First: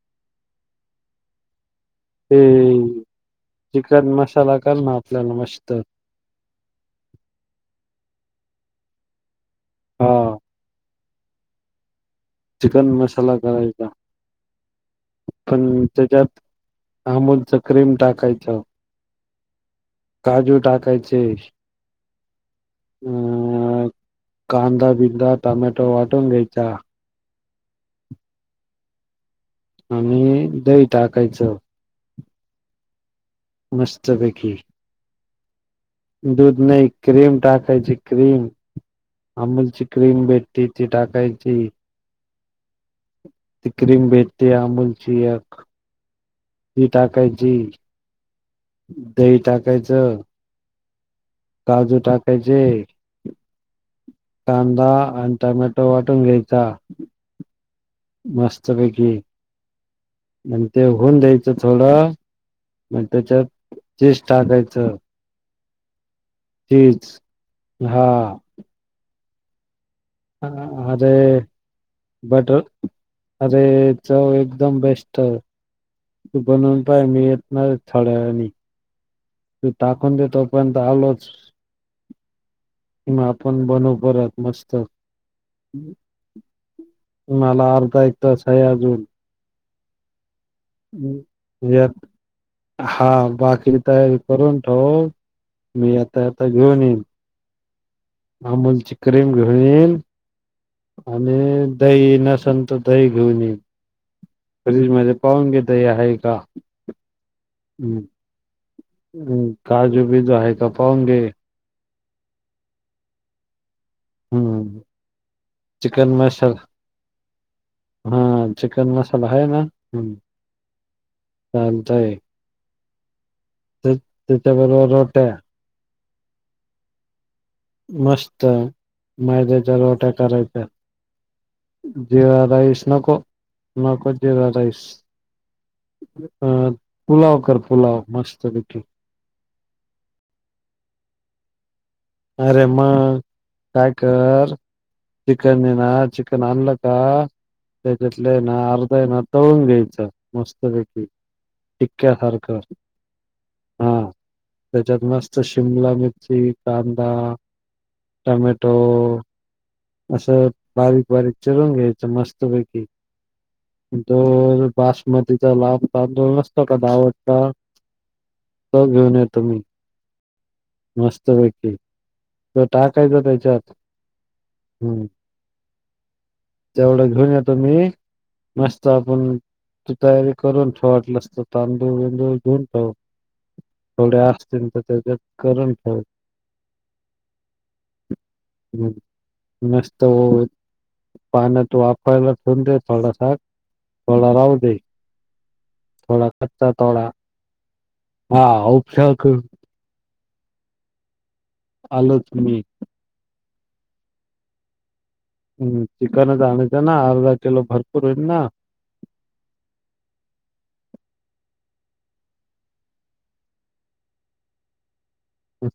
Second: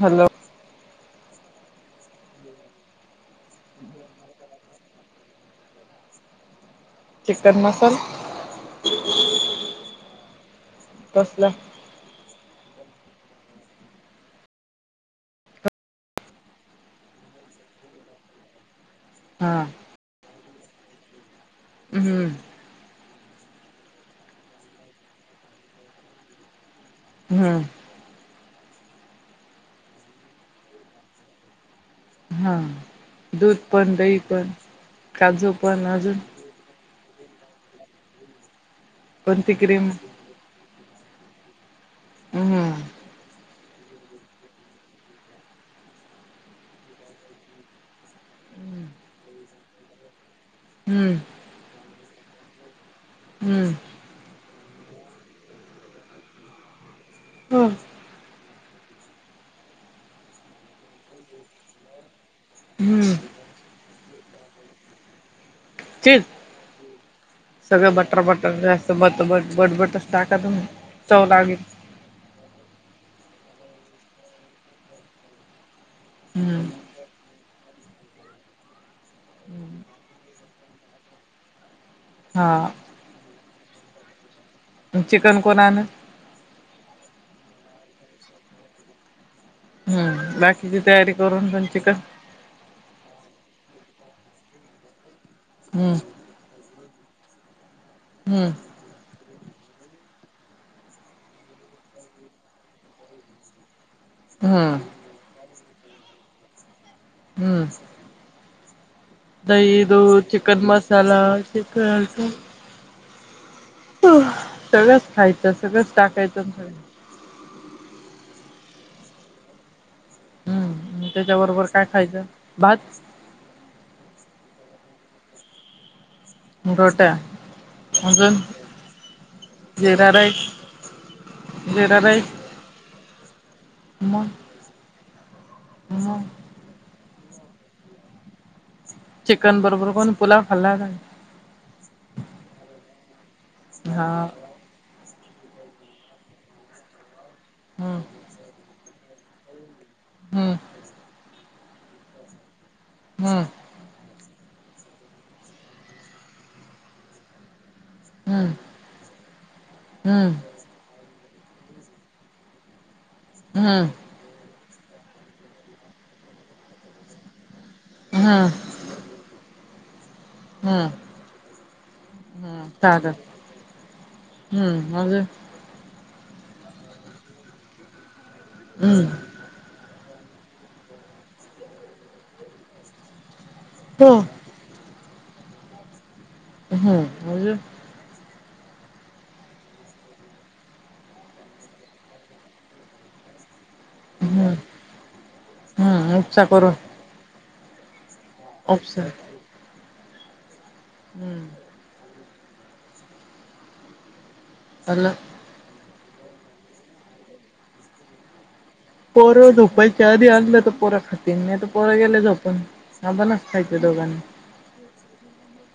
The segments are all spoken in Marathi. हलो ते चिकन मसाला काल ना आपल्याला मस्त चिकन मसाल हा कसला चिकन मसााला करायचा. पण त्याच्यात आमुलचा क्रीम टाकायचं. हा. काजू टाकायचे हम्म मग कांदा बिंदा टमॅटो वाटून घ्यायचा. हम्म! आम्ही दही टाकायचं. हा दूध पण, दही पण, मस्तपैकी काजू पण, अजून दूध नाही क्रीम टाकायची क्रीम अमूलची क्रीम भेट ती ती टाकायची. हं हम. ती क्रीम भेटते अमूलची एक. ती टाकायची, दही टाकायचं, हं. काजू टाकायचे, हंम. कांदा आणि टोमॅटो वाटून घ्यायचा. ह मस्तपैकी. आणि ते होऊन द्यायचं थोडं. मग हम्म त्याच्यात चीज टाकायचं. चीज चीज सगळ हा बटर मटर जास्त मटमट बटबट हा आरे! बटर अरे चव एकदम बेस्ट. तू हम्म बनवून पाय मी येणार थोड्या वेळानी. तू टाकून दे तोपर्यंत आलोच. हां. मग आपण बनवु परत मस्त. चिकन कोण आण मला अर्धा एक तास आहे अजून. बाकी हा बाकीची तयारी करून ठोव. मी हम्म येता येता घेऊन येईन. हम्म अमुल ची क्रीम घेऊन येईल आणि दही नसल तर दही घेऊन येईल. हम्म फ्रीजमध्ये पाहून घे दही आहे का? हंम. हम्म हम्म, दही, काजू दुध, बिजू आहे चिकन का पाहून मसाला, घे चिकन हो हम्म सगळंच खायचं सगळंच चिकन टाकायचं मसाला सगळं. हा चिकन मसाला आहे ना? हं. हं त्याच्याबरोबर काय खायचं भात? त्याच्या बरोबर रोट्या. रोट्या. अजून मस्त मैद्याच्या रोट्या जिरा राईस करायच्या. जिरा राईस नको, नको मग जिरा राईस. मग अ पुलाव कर पुलाव मस्त पैकी. चिकन बरोबर कोण पुलाव खाल्ला का? अरे मग काय हा कर चिकन येना चिकन आणलं का हम्म त्याच्यातल ना अर्धा तळुन घ्यायचं. हम्म मस्त पैकी टिक्या सारखं. हां. हा त्याच्यात मस्त शिमला मिरची, कांदा, हम्म टमॅटो हम्म असं... बारीक बारीक चिरुन घ्यायचं मस्त पैकी हूं. दोन बासमतीचा लांब तांदुळ नसतो का दावतचा हा. तो घेऊन येतो मी. हम्म मस्तपैकी... तो हम्म चालेल टाकायचा त्याच्यात हम्म... अजून तेवढा घेऊन येतो मी... मस्त हम्म आपण तू तयारी करून ठेव वाटलस तर... तांदूळ बिंदूळ धुवून ठेव... हो थोडे अस त्याच्यात करून ठेव. हम्म... अजून? मग. मस्त ओत... पाण्यात वाफायला ठेवून दे थोडासा थोडा हम्म राहू दे... हम्म थोडा उपसा कच्चा करून थोडा हा उपसा उपचार कर हम्म. आलोच मी. आलं. हहूं... चिकनच आणायचं ना... अर्धा किलो... भरपूर होईल ना? पोरं झोपायच्या आधी आणलं तर पोरं खातील.. नाही तर पोरं गेले झोपून आपणच खायचं दोघांनी.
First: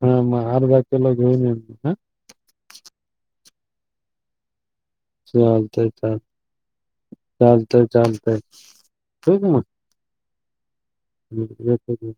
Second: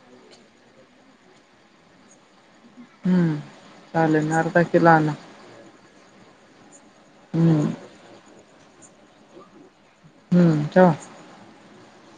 हा... मग अर्धा किलो घेऊन येईल... हा हम्म... चालन.... अर्धा किलो आणा. चालतंय, चालतंय... हम्म चालतंय.... चालतंय ठेवू का मग? हम्म ठेवा. हम्म... येतो घेऊन.